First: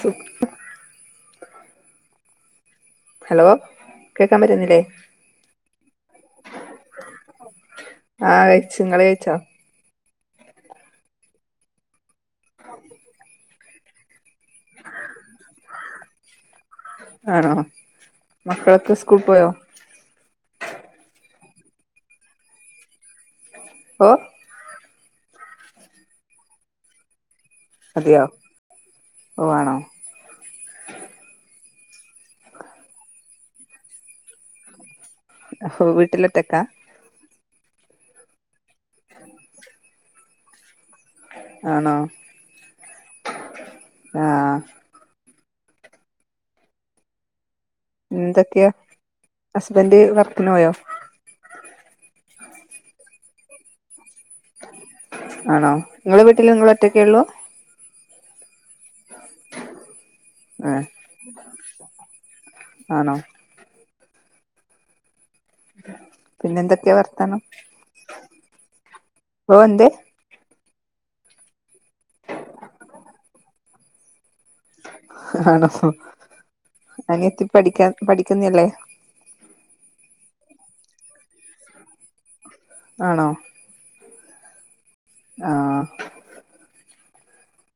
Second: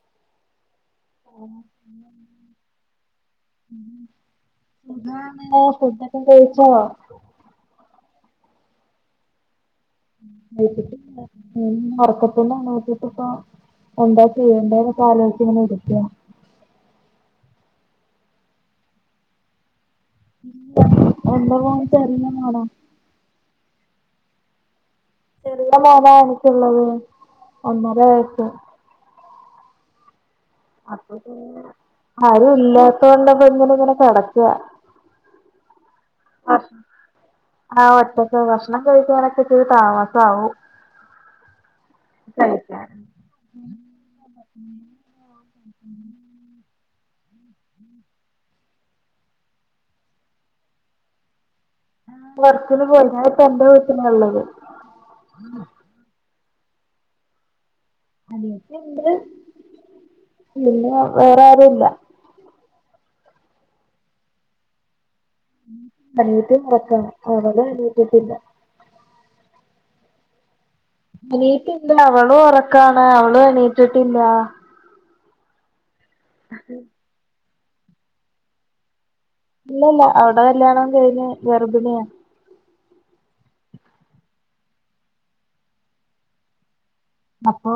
സു [unintelligible] [inaudible] ഹലോ കേക്കാൻ പറ്റുന്നില്ലേ സുഖാണ് ഫുഡോക്കെ കഴിച്ചോ ആഹ് കഴ്ച്ച് ഇങ്ങള്ഴിച്ചോ കഴിച്ചിട്ടില്ല [inaudible] ഒറക്കത്ത് എണീറ്റ്ട്ട്പ്പൊ എന്താ ചെയ്യേണ്ടന്നൊക്കെ ആലോയിച്ച്ങ്ങനെ ഇരിക്കാ ആണോ മക്കളൊക്കെ സ്കൂക്കോയോ ഇല്ല എൻ്റെ മോൻ ചെറിയ മോനാ ഓഹ് ചെറിയ മോനാ എനിക്ക്ള്ളത് ഒന്നര വയസ്സ്‌ ഓഹ് ആണോ അപ്പൊ പിന്നെ ആരും ഇല്ലാത്തൊണ്ട്പ്പാ ഇങ്ങനെങ്ങനെ കെടക്കാ അഹ് വീട്ടിലോറ്റക്കാ ആഹ് ഒറ്റക്കാ ഭക്ഷണം കഴിക്കാനൊക്കെ ഇത്തിരി താമാസവും ആണോ ആഹ് എന്തൊക്ക്യാ ഹസ്ബന്റ് വർക്ക്നോയോ വർക്ക്ന് പോയി ഞാനിപ്പോ എന്റെ വീട്ടിലാള്ളത് ആണോ ഇങ്ങളെ വീട്ടില് ഇങ്ങള് ഒറ്റക്കെള്ളൂ അനിയത്തിണ്ട് ആഹ് പിന്നെ വേറാരുല്ല ആണോ പിന്നെ അനിയത്തീം എന്തൊക്കെയാ ഒറക്കാണ് വർത്താനം അവളും എണീറ്റിട്ടില്ല ഓ എന്തേ അനിയതിണ്ട് അവളും ഉറക്കാണ് അവള് എണീറ്റിട്ടില്ല ആണോ ഹ് അഹ് അനിയത്തിപഠിക്കാ പഠിക്ക്ന്നില്ലേ ഇല്ല ഇല്ല അവടെ കല്യാണം കഴിഞ്ഞ് ഗർഭിണിയാ ആണോ ആഹ് അപ്പൊ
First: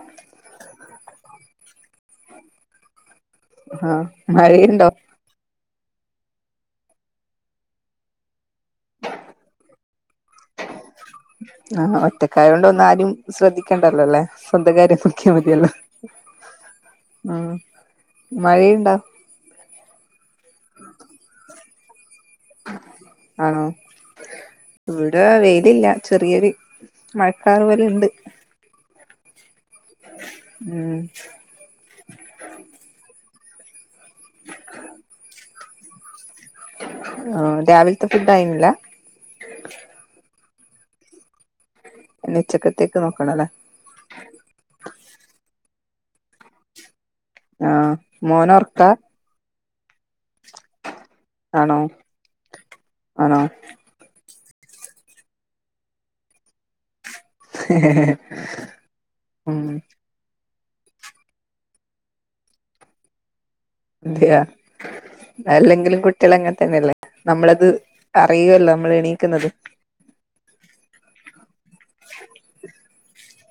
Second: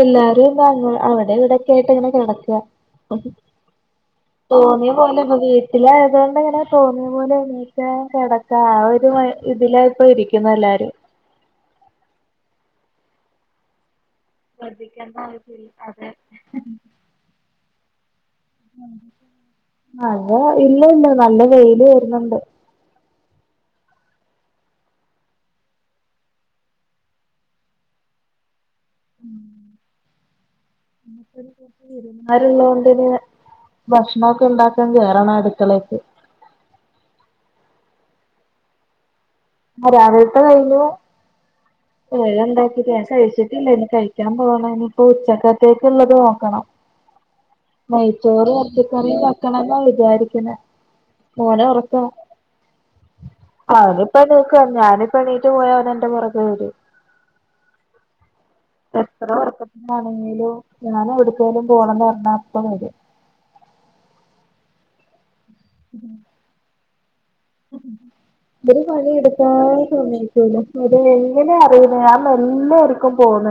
എല്ലാരും എന്താ അവടെ ഇവടെക്കെ യിട്ട് ഇങ്ങനെ കെടക്ക ആഹ് മഴയുണ്ടോ തോന്നിയാ പൊലെ പ്പ വീട്ടിലായതൊണ്ട് ഇങ്ങനെ തോന്നിയ പോലെ ണിക്ക കെടക്കാ ആ ഒരു മൈ ഇതിലായിപ്പോ ഇരി കിന്നല്ലാരും ആഹ് ഒറ്റക്കായൊണ്ട് ഒന്നാരും ശ്രദ്ധിക്കേണ്ടല്ലോല്ലേ ശ്രദ്ധിക്കേണ്ട ആവശ്യംല്ല അതെ ആഹ്മഴയ്ണ്ടോ മഴ ഇല്ല ഇല്ല നല്ല വെയില് വര്ന്ന്ണ്ട് ആണോ ഇവ്ടെ വെയിലില്ല ചെറിയൊരു മഴക്കാർ പോലെ ഇണ്ട് ഉം ഇരുന്നാലുള്ളതോടെന്നെ ഭക്ഷണോക്കെ ഉണ്ടാക്കാൻ കേയറണം അട്ക്കളേക്ക് ആരാവിലത്തെ ഫുഡ് ആയിന്നില്ല ആ രാവിലത്തെ കഴിഞ്ഞു ഇനി ഉച്ചക്കത്തേക്ക് [unintelligible] നോക്കണല്ലേ കഴിച്ചിട്ടില്ല ഇനി കഴിക്കാൻ പോകണം ഇനിയിപ്പോ ഉച്ചക്കത്തേക്കുള്ളത് നോക്കണം ആഹ് നെയ്ച്ചോറ് മോന് ഒറക്കാ ഇറച്ചിക്കറിയും ഉണ്ടാക്കണെന്നാ വിചാരിക്കണേ മോനെ ആണോ ഉറക്ക ആണോ അത് ഇപ്പൊ നീക്കും ഞാനിപ്പോ എണീറ്റ് പോയാ അവൻ എന്റെ പുറകെ വരും ഹ [inaudible] എത്ര ഒറക്കത്തിനാണെങ്കിലും ഞാൻ എവിടക്കെങ്കിലും പോണം എന്ന് പറഞ്ഞ അപ്പ വരും അതെയാ അല്ലെങ്കിലും കുട്ടികളങ്ങനെ തന്നെല്ലേ നമ്മളത് അറിയുവല്ലോ നമ്മൾ എണീക്കുന്നത് ല [inaudible] അതേ എങ്ങനെ അറിയുന്ന ഞാൻ മെലെണിറ്റ് പോന്ന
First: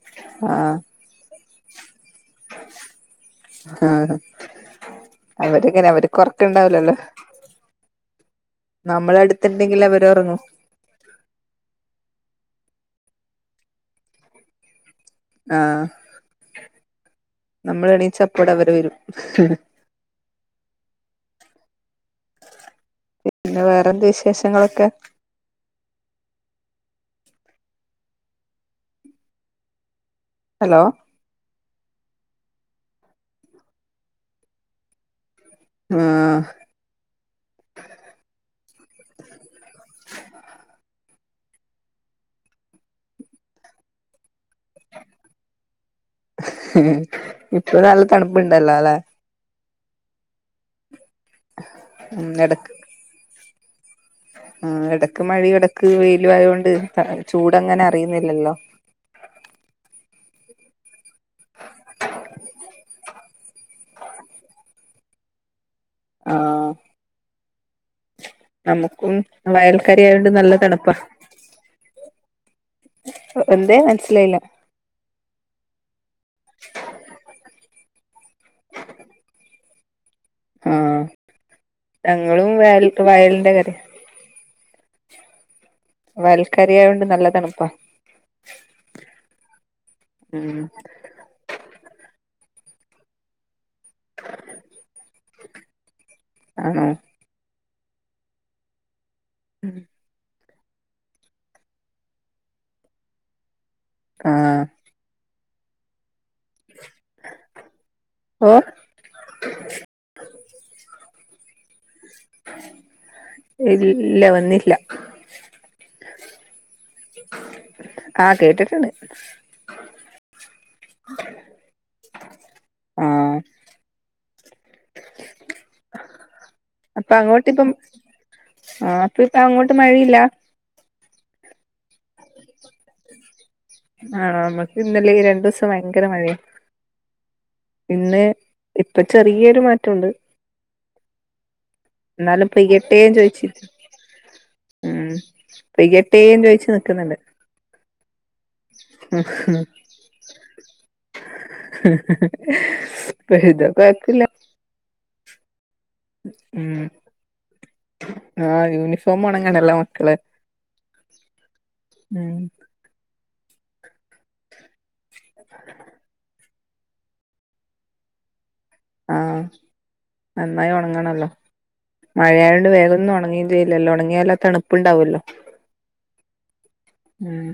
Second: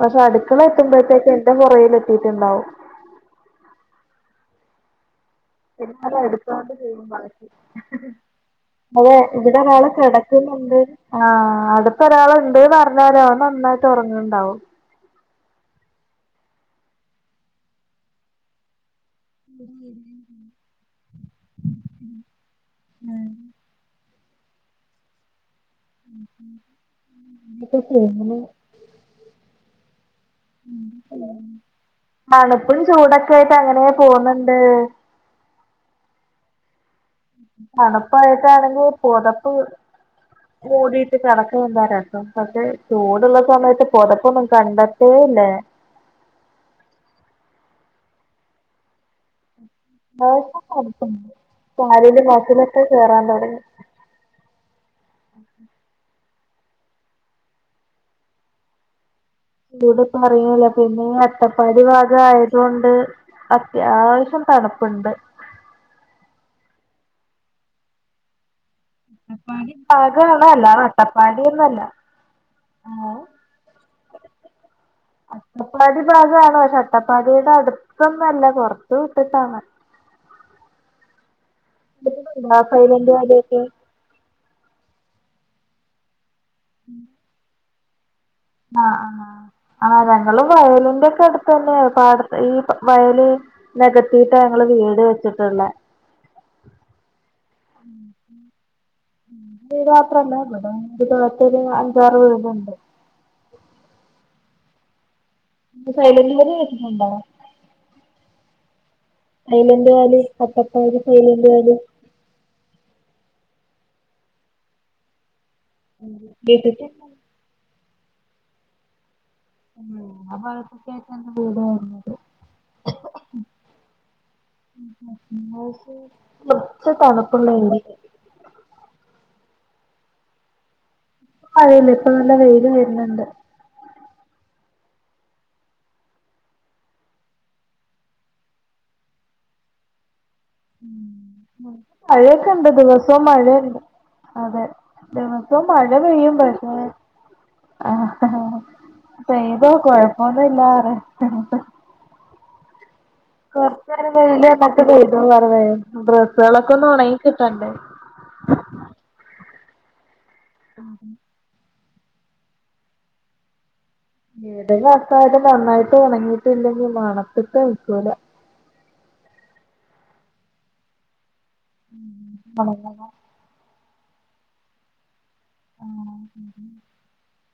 പക്ഷെ അടുക്കള ആഹ് എത്തുമ്പോഴത്തേക്ക് എന്റെ പുറകിൽ എത്തിട്ടുണ്ടാവും ആഹ് അവരിങ്ങനെ എന്നാ അവർക്ക് ലും എടുത്തുകണ്ട് ഒറക്കണ്ടാവില്ലല്ലോ ചെയ്യും പണി അതെ നമ്മള് ഇവിടെ അടുത്തുണ്ടെങ്കിൽ ഒരാള് അവര് ഒറങ്ങും കിടക്കുന്നുണ്ട് ആഹ് അടുത്ത് ഒരാളുണ്ട്ന്ന് അറിഞ്ഞാല് അവൻ നന്നായിട്ട് ഉറങ്ങ്ണ്ടാവും ആഹ് നമ്മൾ എണീച്ചപ്പോട അവര് വരും പിന്നെ വേറെന്ത് വിശേഷങ്ങളൊക്കെ [inaudible] ഇതാ പോ കുന്നു ഹലോ തണുപ്പും ചൂടൊക്കെ ആയിട്ട് അങ്ങനെ പോകുന്നുണ്ട് ആഹ് തണുപ്പായിട്ടാണെങ്കിൽ പൊതപ്പ് മൂടിട്ട് കെടക്ക ര ണ്ടും പക്ഷെ ചൂടുള്ള സമയത്ത് പൊതപ്പൊന്നും കണ്ടത്തേ ഇല്ലേ ഇപ്പൊ നല്ല തണുപ്പുണ്ടല്ലോ അല്ലെ തണു പൊക്കെണ്ട്കാലില് ഉം മസില് എടക്ക് കേറാൻ തുടങ്ങി ആഹ് ഇടക്ക് മഴയും ഇടക്ക് വെയിലു ആയത് കൊണ്ട് ചൂടങ്ങനെ അറിയുന്നില്ലല്ലോ ഇതൂടെ പറയില്ല പിന്നെ ഈ അട്ടപ്പാടി ഭാഗ ആയതുകൊണ്ട് അത്യാവശ്യം തണുപ്പുണ്ട് ആഹ് നമുക്കും വയൽക്കരി ആയോണ്ട് നല്ല തണുപ്പാ പടിയൊന്നുമല്ല ആഹ് എന്തെ മനസ്സിലായി അട്ടപ്പാടി ഭാഗമാണ് പക്ഷെ അട്ടപ്പാടിയുടെ അടുത്തൊന്നും അല്ല കൊറച്ച് വിട്ടിട്ടാണ്. ആഹ് ഞങ്ങളും [inaudible] വയൽ സൈലന്റ് വയലിന്റെ വാലിയൊക്കെ കര വയൽക്കാരി ആയോണ്ട് നല്ല തണുപ്പാ ആഹ് ആഹ് ആഹ് ആ ഞങ്ങളും ഉം വയലിന്റെ ഒക്കെ അടു തന്നെ പാടത്ത് ഈ വയല് നെഗതിട്ടാ ഞങ്ങള് വീട് വെച്ചിട്ടുയുള്ളെ ആന്നോ? ഉം ഉം [unintelligible] അഞ്ചാറ് വീടുണ്ട്. ആഹ് സൈലന്റ് വാലി കേട്ടിട്ടുണ്ടോ? ഓ silent Valley Attappadi silent Valley ഇല്ല വന്നില്ല [inaudible] കേട്ടില്ലേ ആഹ് കേട്ടിട്ടുണ്ട്. ഉം ആ ഭാഗത്തൊക്കെ ആയിട്ടാണ് വീട് വരുന്നത് ആഹ് [unintelligible] കൊറച്ച് അപ്പൊ തണുപ്പുള്ള അങ്ങോട്ടിപ്പം ഉണ്ടേ ആഹ് അപ്പൊ ഇപ്പൊ അങ്ങോട്ട് മഴയില്ല അതല്ല ഇപ്പം നല്ല വെയിലും വരുന്നുണ്ട്. ആണോ നമ്മുക്ക് ഇന്നലെ ഈ രണ്ടു ദിവസം ഭയങ്കര മഴയാ പിന്നെ ഇപ്പം ചെറിയൊരു മാറ്റമുണ്ട് ഉം എന്നാലും മഴയൊക്കെയുണ്ട് പെയ്യട്ടേന്ന് ദിവസോം ചോദിച്ചി മഴയുണ്ട്. അതെ ഉം ദിവസോം മഴ പെയ്യും പെയ്യട്ടേന്ന് ചോയിച്ച് പക്ഷെ നിക്കുന്നുണ്ട് ആ ആഹ് ആ ചെയ്തോ കൊഴപ്പമൊന്നുമില്ല പറ എന്നിട്ട് ഹി ഹിഹി ഹ് സ്.. കൊറച്ചു നേരം കഴിഞ്ഞിട്ട് [unintelligible] പെയ്തോ പറഞ്ഞെ വരും ഡ്രസ്സുകളൊക്കെ ഉം ഒന്ന് ഉണങ്ങി കിട്ടണ്ടേ ആഹ് യൂണിഫോം ഉണങ്ങണല്ലോ മക്കള് ആഹ് ഉം ഏതെങ്കിലും ആൾക്കാര് നന്നായിട്ട് ഉണങ്ങിയിട്ടില്ലെങ്കിൽ മണത്തിട്ട് നിക്കൂല ആഹ് നന്നായി ഉണങ്ങണല്ലോ മഴയായോണ്ട് വേഗമൊന്നു ഉണക്കി വെയിലില്ലല്ലോ ഉണങ്ങിയാലും ആ തണുപ്പുണ്ടാവല്ലോ ഉം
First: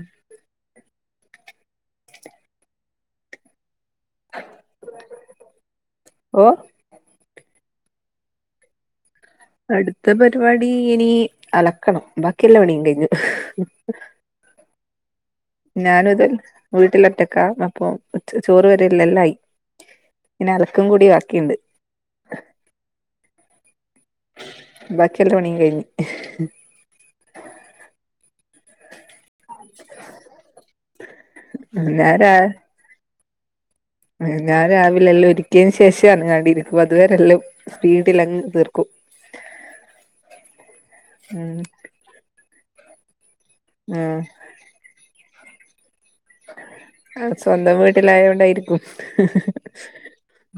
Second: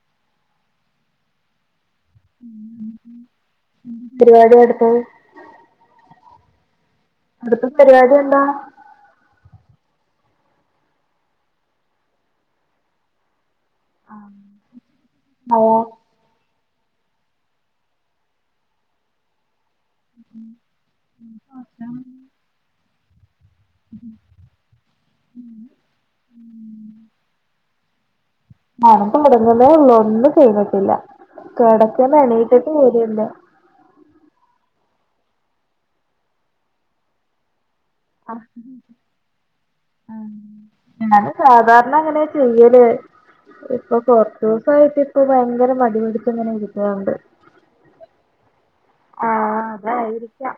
[inaudible] പരിപാടി അടുത്തത് ഓ അടുത്ത പരിപാടി എന്നാ അടുത്ത പരിപാടി ഇനി അലക്കണം ബാക്കി എല്ലാ പണീം കഴിഞ്ഞു. ആഹ് ഞാനും അതെ വീട്ടിൽ ഒറ്റക്കാ അപ്പം [unintelligible] ചോറ് വരെയുള്ള എല്ലാ ആയി ഉം ഇനി അലക്കും കൂടി ഉം ബാക്കിയുണ്ട് അതാണ് ബാക്കി എല്ലാ പണിം കഴിഞ്ഞ് ഉറക്കം ഉണർന്നതേ ഒള്ളൂ ഒന്നും ചെയ്തിട്ടില്ല ഞാൻ കിടക്കന്ന് രാ എണീറ്റട്ട് പോലുമില്ല ഞാൻ രാവിലെ എല്ലാം ഒരുക്കിയന് ശേഷമാണ് [unintelligible] അതുവരെല്ലാം- ആഹ് ആഹ് ഞാൻ ഉം സാധാരണ അങ്ങനെയാ ചെയ്യാല് ഇപ്പൊ ആഹ് കൊറച്ച് ദിവസായിട്ട് ഇപ്പം ഭയങ്കര മടിപിടിത്ത് ഇങ്ങനെ ഇരിക്കാറുണ്ട് സ്വന്തം വീട്ടിലായതുകൊണ്ടായിരിക്കും ആ അതായിരിക്കാം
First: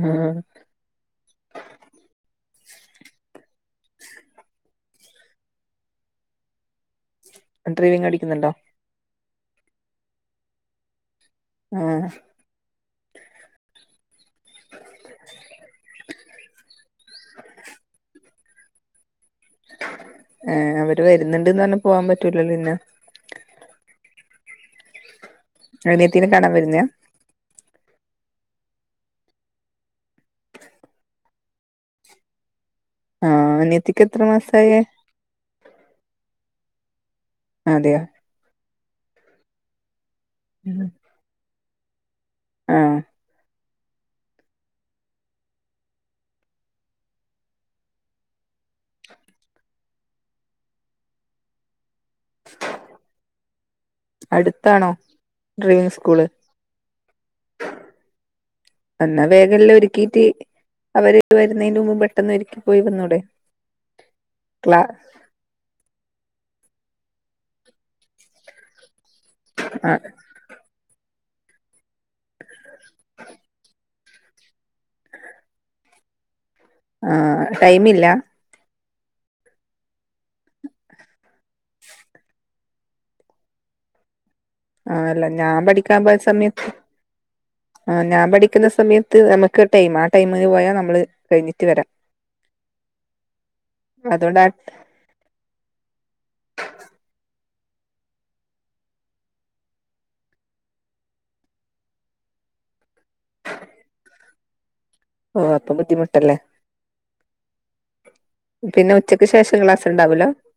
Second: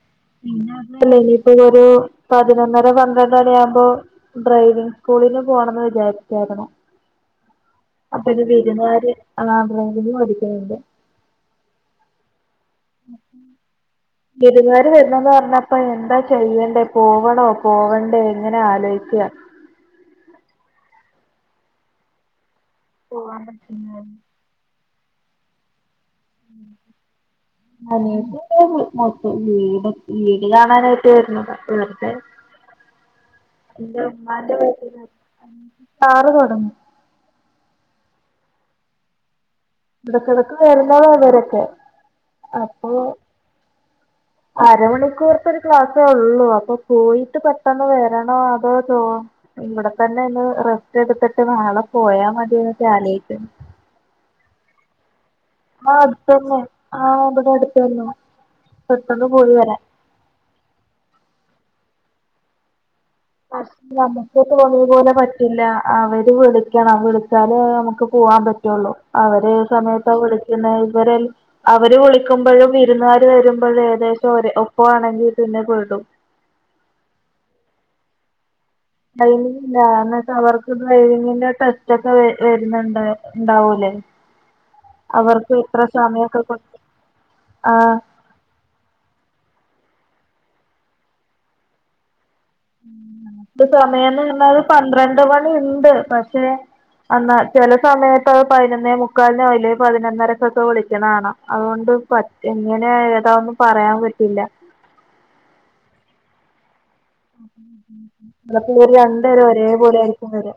ആഹ് പിന്നെ അല്ല ഇനിയിപ്പോരു പതിനൊന്നര പന്ത്രണ്ടരയാവുമ്പോ ഡ്രൈവിംഗ് സ്കൂളില് പോണന്ന് വിജാര്ചേര്ന്നു ഡ്രൈവിംഗ് അപ്പരു പഠിക്കുന്നുണ്ടോ വിരുന്നാര് ആഹ് ഡ്രൈവിംഗ് പഠിക്കാര്ന്നു ആഹ് ഉം. വിര്ന്ന്യാര് വരുന്നന്നു പറഞ്ഞപ്പ എന്താ ചെയ്യണ്ടേ പോവണോ പോവണ്ടേ ഇങ്ങനെ ആലോയ് ക്യാ ഏ അവര് വര്ന്ന്ണ്ട്ന്ന് വർഞ്ഞ പോവാം പറ്റൂലല്ലോ ന്നെ പുവാം പറ്റ്ല്യ അനിയത്തിനേ കാണാൻ വരുന്ന്യാ അനി മൊത്തം വീട് വീട് കാണാനായിട്ട് വരുന്നതാ വെർതെ ആഹ് അനിയത്തിക്ക് ന്റെ എത്ര മ്മാന്റെ മാസായേ വീട്ട്ല് കാറ് കേടന്നു അതെയ ഇക്കിടക്ക് വരുന്നരാ ഭരക്കെ അപ്പൊ ആഹ് അരമണിക്കൂർത്തൊരു ക്ലാസ്സോള്ളൂ അപ്പൊ പോയിട്ട് പെട്ടെന്ന് വരണോ അതോ തോ ഇവടതന്നെന്ന് റെസ്റ്റ് എട്ത്ത്ട്ട് നാളെ പോയാമത്യേ ജാലോയ്ക്ക അട്ത്താണോ ആഹ് അട്ത്തന്നെ ആഹ് ബ്ടെ അട്ത്ത ന്നെ പെട്ടെന്ന് പോയി വരാ ക്കീറ്റ് അവര് വരുന്നേൻ്റു മുമ്പ് ബെട്ടെന്ന് ഒര്ക്കി പോയ വന്നൂടെ ഫസ്റ്റിലമ്മക്ക് ക്ലാ തോന്നിയ പോലെ പ ഇല്ലാ അവര് വിളിക്യണം വിളിച്ചാലേ അമ്ക്ക് പൂവാം പറ്റൊള്ളൂ അവരേത് ആഹ് സമയത്താ വിളിക്യുന്നഅ് ഇവര് അവര് വിളിക്കുമ്പഴും വീ ര്ന്ന്യാര് വരുമ്പഴെ എദേശം ഒരേ ഒപ്വാണെങ്കി ത്ത്ന്നെ പെടും ആഹ് ടൈമില്ലാ ടൈമിങ്ല്ലാ ന്ന്ട്ട് അവർക്ക് ഡ്രൈവിങ്ങിന്റെ ടെസ്റ്റൊക്കെ വര് വര് ന്ന്ണ്ട്ണ്ടാവൂലേ ആഹ് അല്ലെ ഞാം പഠിക്കാമ്പോയ സമയൊക്കെ സമയത്ത് കൊടു ആ അ ഞാൻ പഠി ക്ക്ന്ന സമെയത്ത് നമ്ക്ക് ടൈംമാ ആ ടൈമ് പോയാ നമ്മള് കയിഞ്ഞിട്ട് വരാം ദ് അതുകൊണ്ട് ആ സമയംന്നർഞ്ഞാല് പന്ത്രണ്ട് മണിണ്ട് പക്ഷെ അന്നാ ചെല സമയത്തത് പയ്നൊന്നേ മുക്കാൽനോ ഇല്ലെ പതിനൊന്നരക്കൊക്കെ വിളിക്ക്യണാണ അത്കൊണ്ട് ഫസ്റ്റ് ങ്ങനെയെതാന്നു പറയാം പറ്റുല്ല ആഹ് അതും ബുദ്ധിമുട്ടല്ലേ ലപ്പൊ ഇവര് പിന്നെ ഉച്ചക്ക് രണ്ടേരും ശേഷം ഒരേ ക്ലാസ് ഉണ്ടാവൂല പോലെയായിരിക്കും വര്വ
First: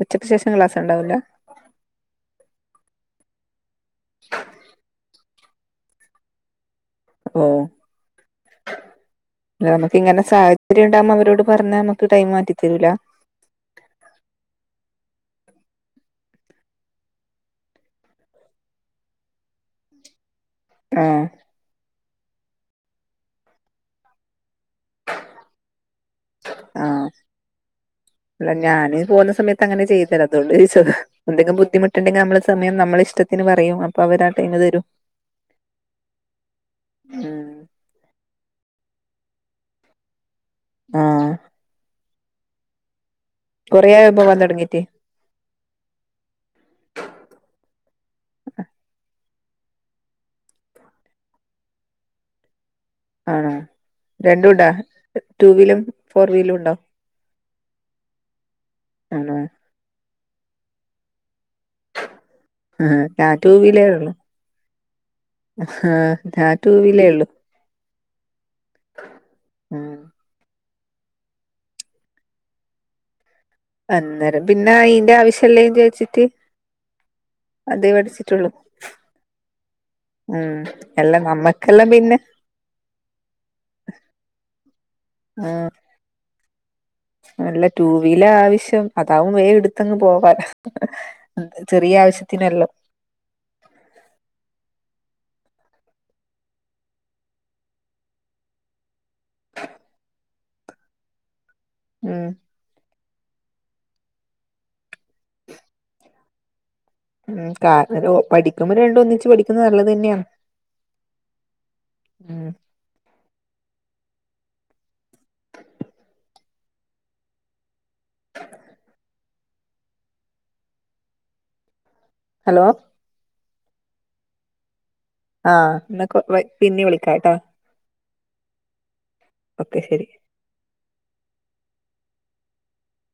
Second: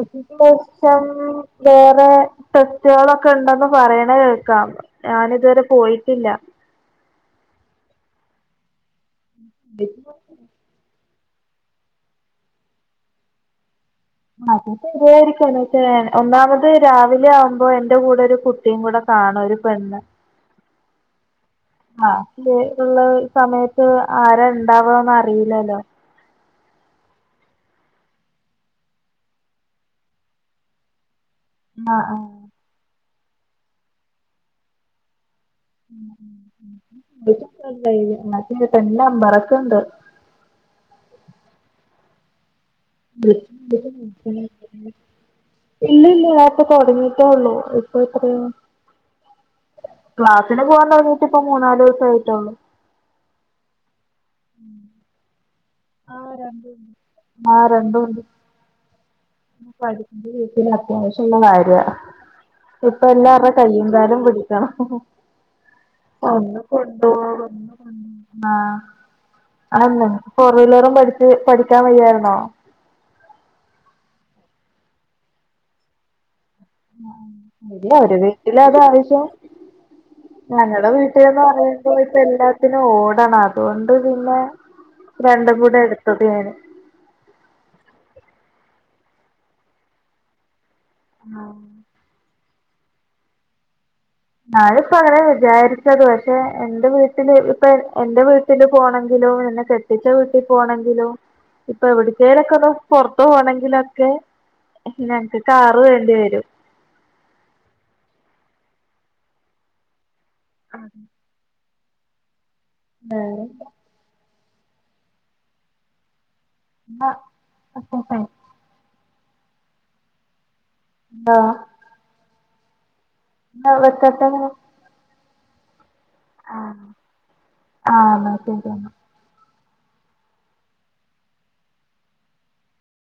ഉച്ചിശം ഉച്ചക്ക് ശേഷം ക്ലാസ് ഉണ്ടാവൂല കഷ്ട്ടാണ് വേറെ ടെസ്റ്റുള്ക്കെണ്ടന്ന് പറേണഅ് കേക്കാം ഞാനിതുവരെ പോയിറ്റില്ല ഓഹ് നമക്കിങ്ങനെ സാ ചര്യം ഉണ്ടാമ്പം അവരോട് പറഞ്ഞാമ്ക്ക് ടൈമ് മാറ്റി തരൂല്ലാ അതശരിയായിരിക്ക പക്ഷേ ഒന്നാമത് രാവിലെ ആവുമ്പോ എന്റെ കൂടെ ഒരു കു ട്ടിങ്കുടെ കാണും ഒര് പെണ്ണ് ആഹ് ആ [unintelligible] ഉള്ളഅ് സമയത്ത് ആരാണ്ടാവാന്നാറിലലോ ആഹ് ല്ല ഞാനീ പോവുന്ന സമയത്ത് അങ്ങനെ ചെയ്യത്തില അതൊണ്ട് ചോയ്ച്ചതാ എന്തേങ്കു ആഹ് ബുദ്ധിമുട്ട്ണ്ടെങ്കി ആഹ് അമ്മള് സമയം നമ്മളിഷ്ടത്തിന് പറയും അപ്പ അവരാ ടൈമ് തെരും [unintelligible] ഉം [unintelligible] ന്റെ റമ്പറക്ക്ണ്ട്. ആഹ് കൊറേ ആയോ പോവാൻ തുടങ്ങീട്ട് ഇല്യല്ല്യ ആപ്പ തൊടങ്ങീട്ടേ ഉള്ളൂ ഇപ്പൊ എത്രയാ ക്ലാസ്സിന് പൂവാൻ തൊടങ്ങിറ്റിപ്പം മൂന്നാലൂസായ്റ്റെള്ളു ആഹ് രണ്ടുണ്ടാ ടുവീലും ആഹ് രണ്ടുണ്ട് ആഹ് രണ്ടുണ്ട് ആണൊ പഠിക്കുന്ന വീട്ടില് അത്യാവശ്യൊള്ള കാര്യാ ആഹ്. ഇപ്പ ഞാൻ ടു എല്ലാർടെ വീലേ കയ്യും ഉള്ളൂ. കാലും പിടിക്കണം ആഹ് ഞാൻ ഒന്ന് ടുവീലേ ഉള്ളൂ കൊണ്ടോവാ ആഹ് ഉം. അതല്ല ഫോ ടുവീലറും പടിച്ച് പഠിക്കാൻ വയ്യാരുന്നോ അന്നേരം പിന്നെ അയിന്റെ ആവശ്യുള്ളേന്ന് ചോയിച്ചിട്ട് രിയാ ഒര് വീട്ടില അതാവശ്യവും ഉം. ഞങ്ങടെ അല്ല വീട്ടിൽന്ന് നമ്മക്കെല്ലാം പറയുമ്പോ ഇപ്പോ പിന്നെ എല്ലാത്തിനും ഓടണം അതുകൊണ്ട് പിന്നെ രണ്ടും ആഹ് കൂടെ എടുത്തത് ഞാന് അല്ല ടുവീലാ ആവശ്യം അതാവും വേഗെടുത്തങ്ങ് പോകാല്ലോ ചെറിയ ആവശ്യത്തിനാലും ഞാനിപ്പ അങ്ങനെയാ വിചാരിച്ചത് പക്ഷെ എന്റെ വീട്ടില് ഇപ്പ എന്റെ വീട്ടില് പോണെങ്കി തിലോ എന്നെ കെട്ടിച്ച വീട്ടി പോണെങ്കിലും ഇപ്പൊ ഉം. എവിടത്തെലക്കലോ പൊറത്തു പോണെങ്കിലൊക്കെ ഞങ്ങക്ക് കാറ് വേണ്ടി വരും ഉം കാറൊരു പഠിക്കുമ്പം രണ്ടും ഒന്നിച്ച് പഠിക്കുന്നത് നല്ലത് തന്നെയാണ് ആഹ് ഉം ഏഹ് അഹ് ഹൗസ് വൈഫേ ആഹ് ഹലോ ന്ന വെക്കട്ടെ ആഹ് എന്നാ കൊ വൈ പിന്നെ വിളിക്കാട്ടോ ആഹ് എന്നാ ശരി ഓക്കെ ശരി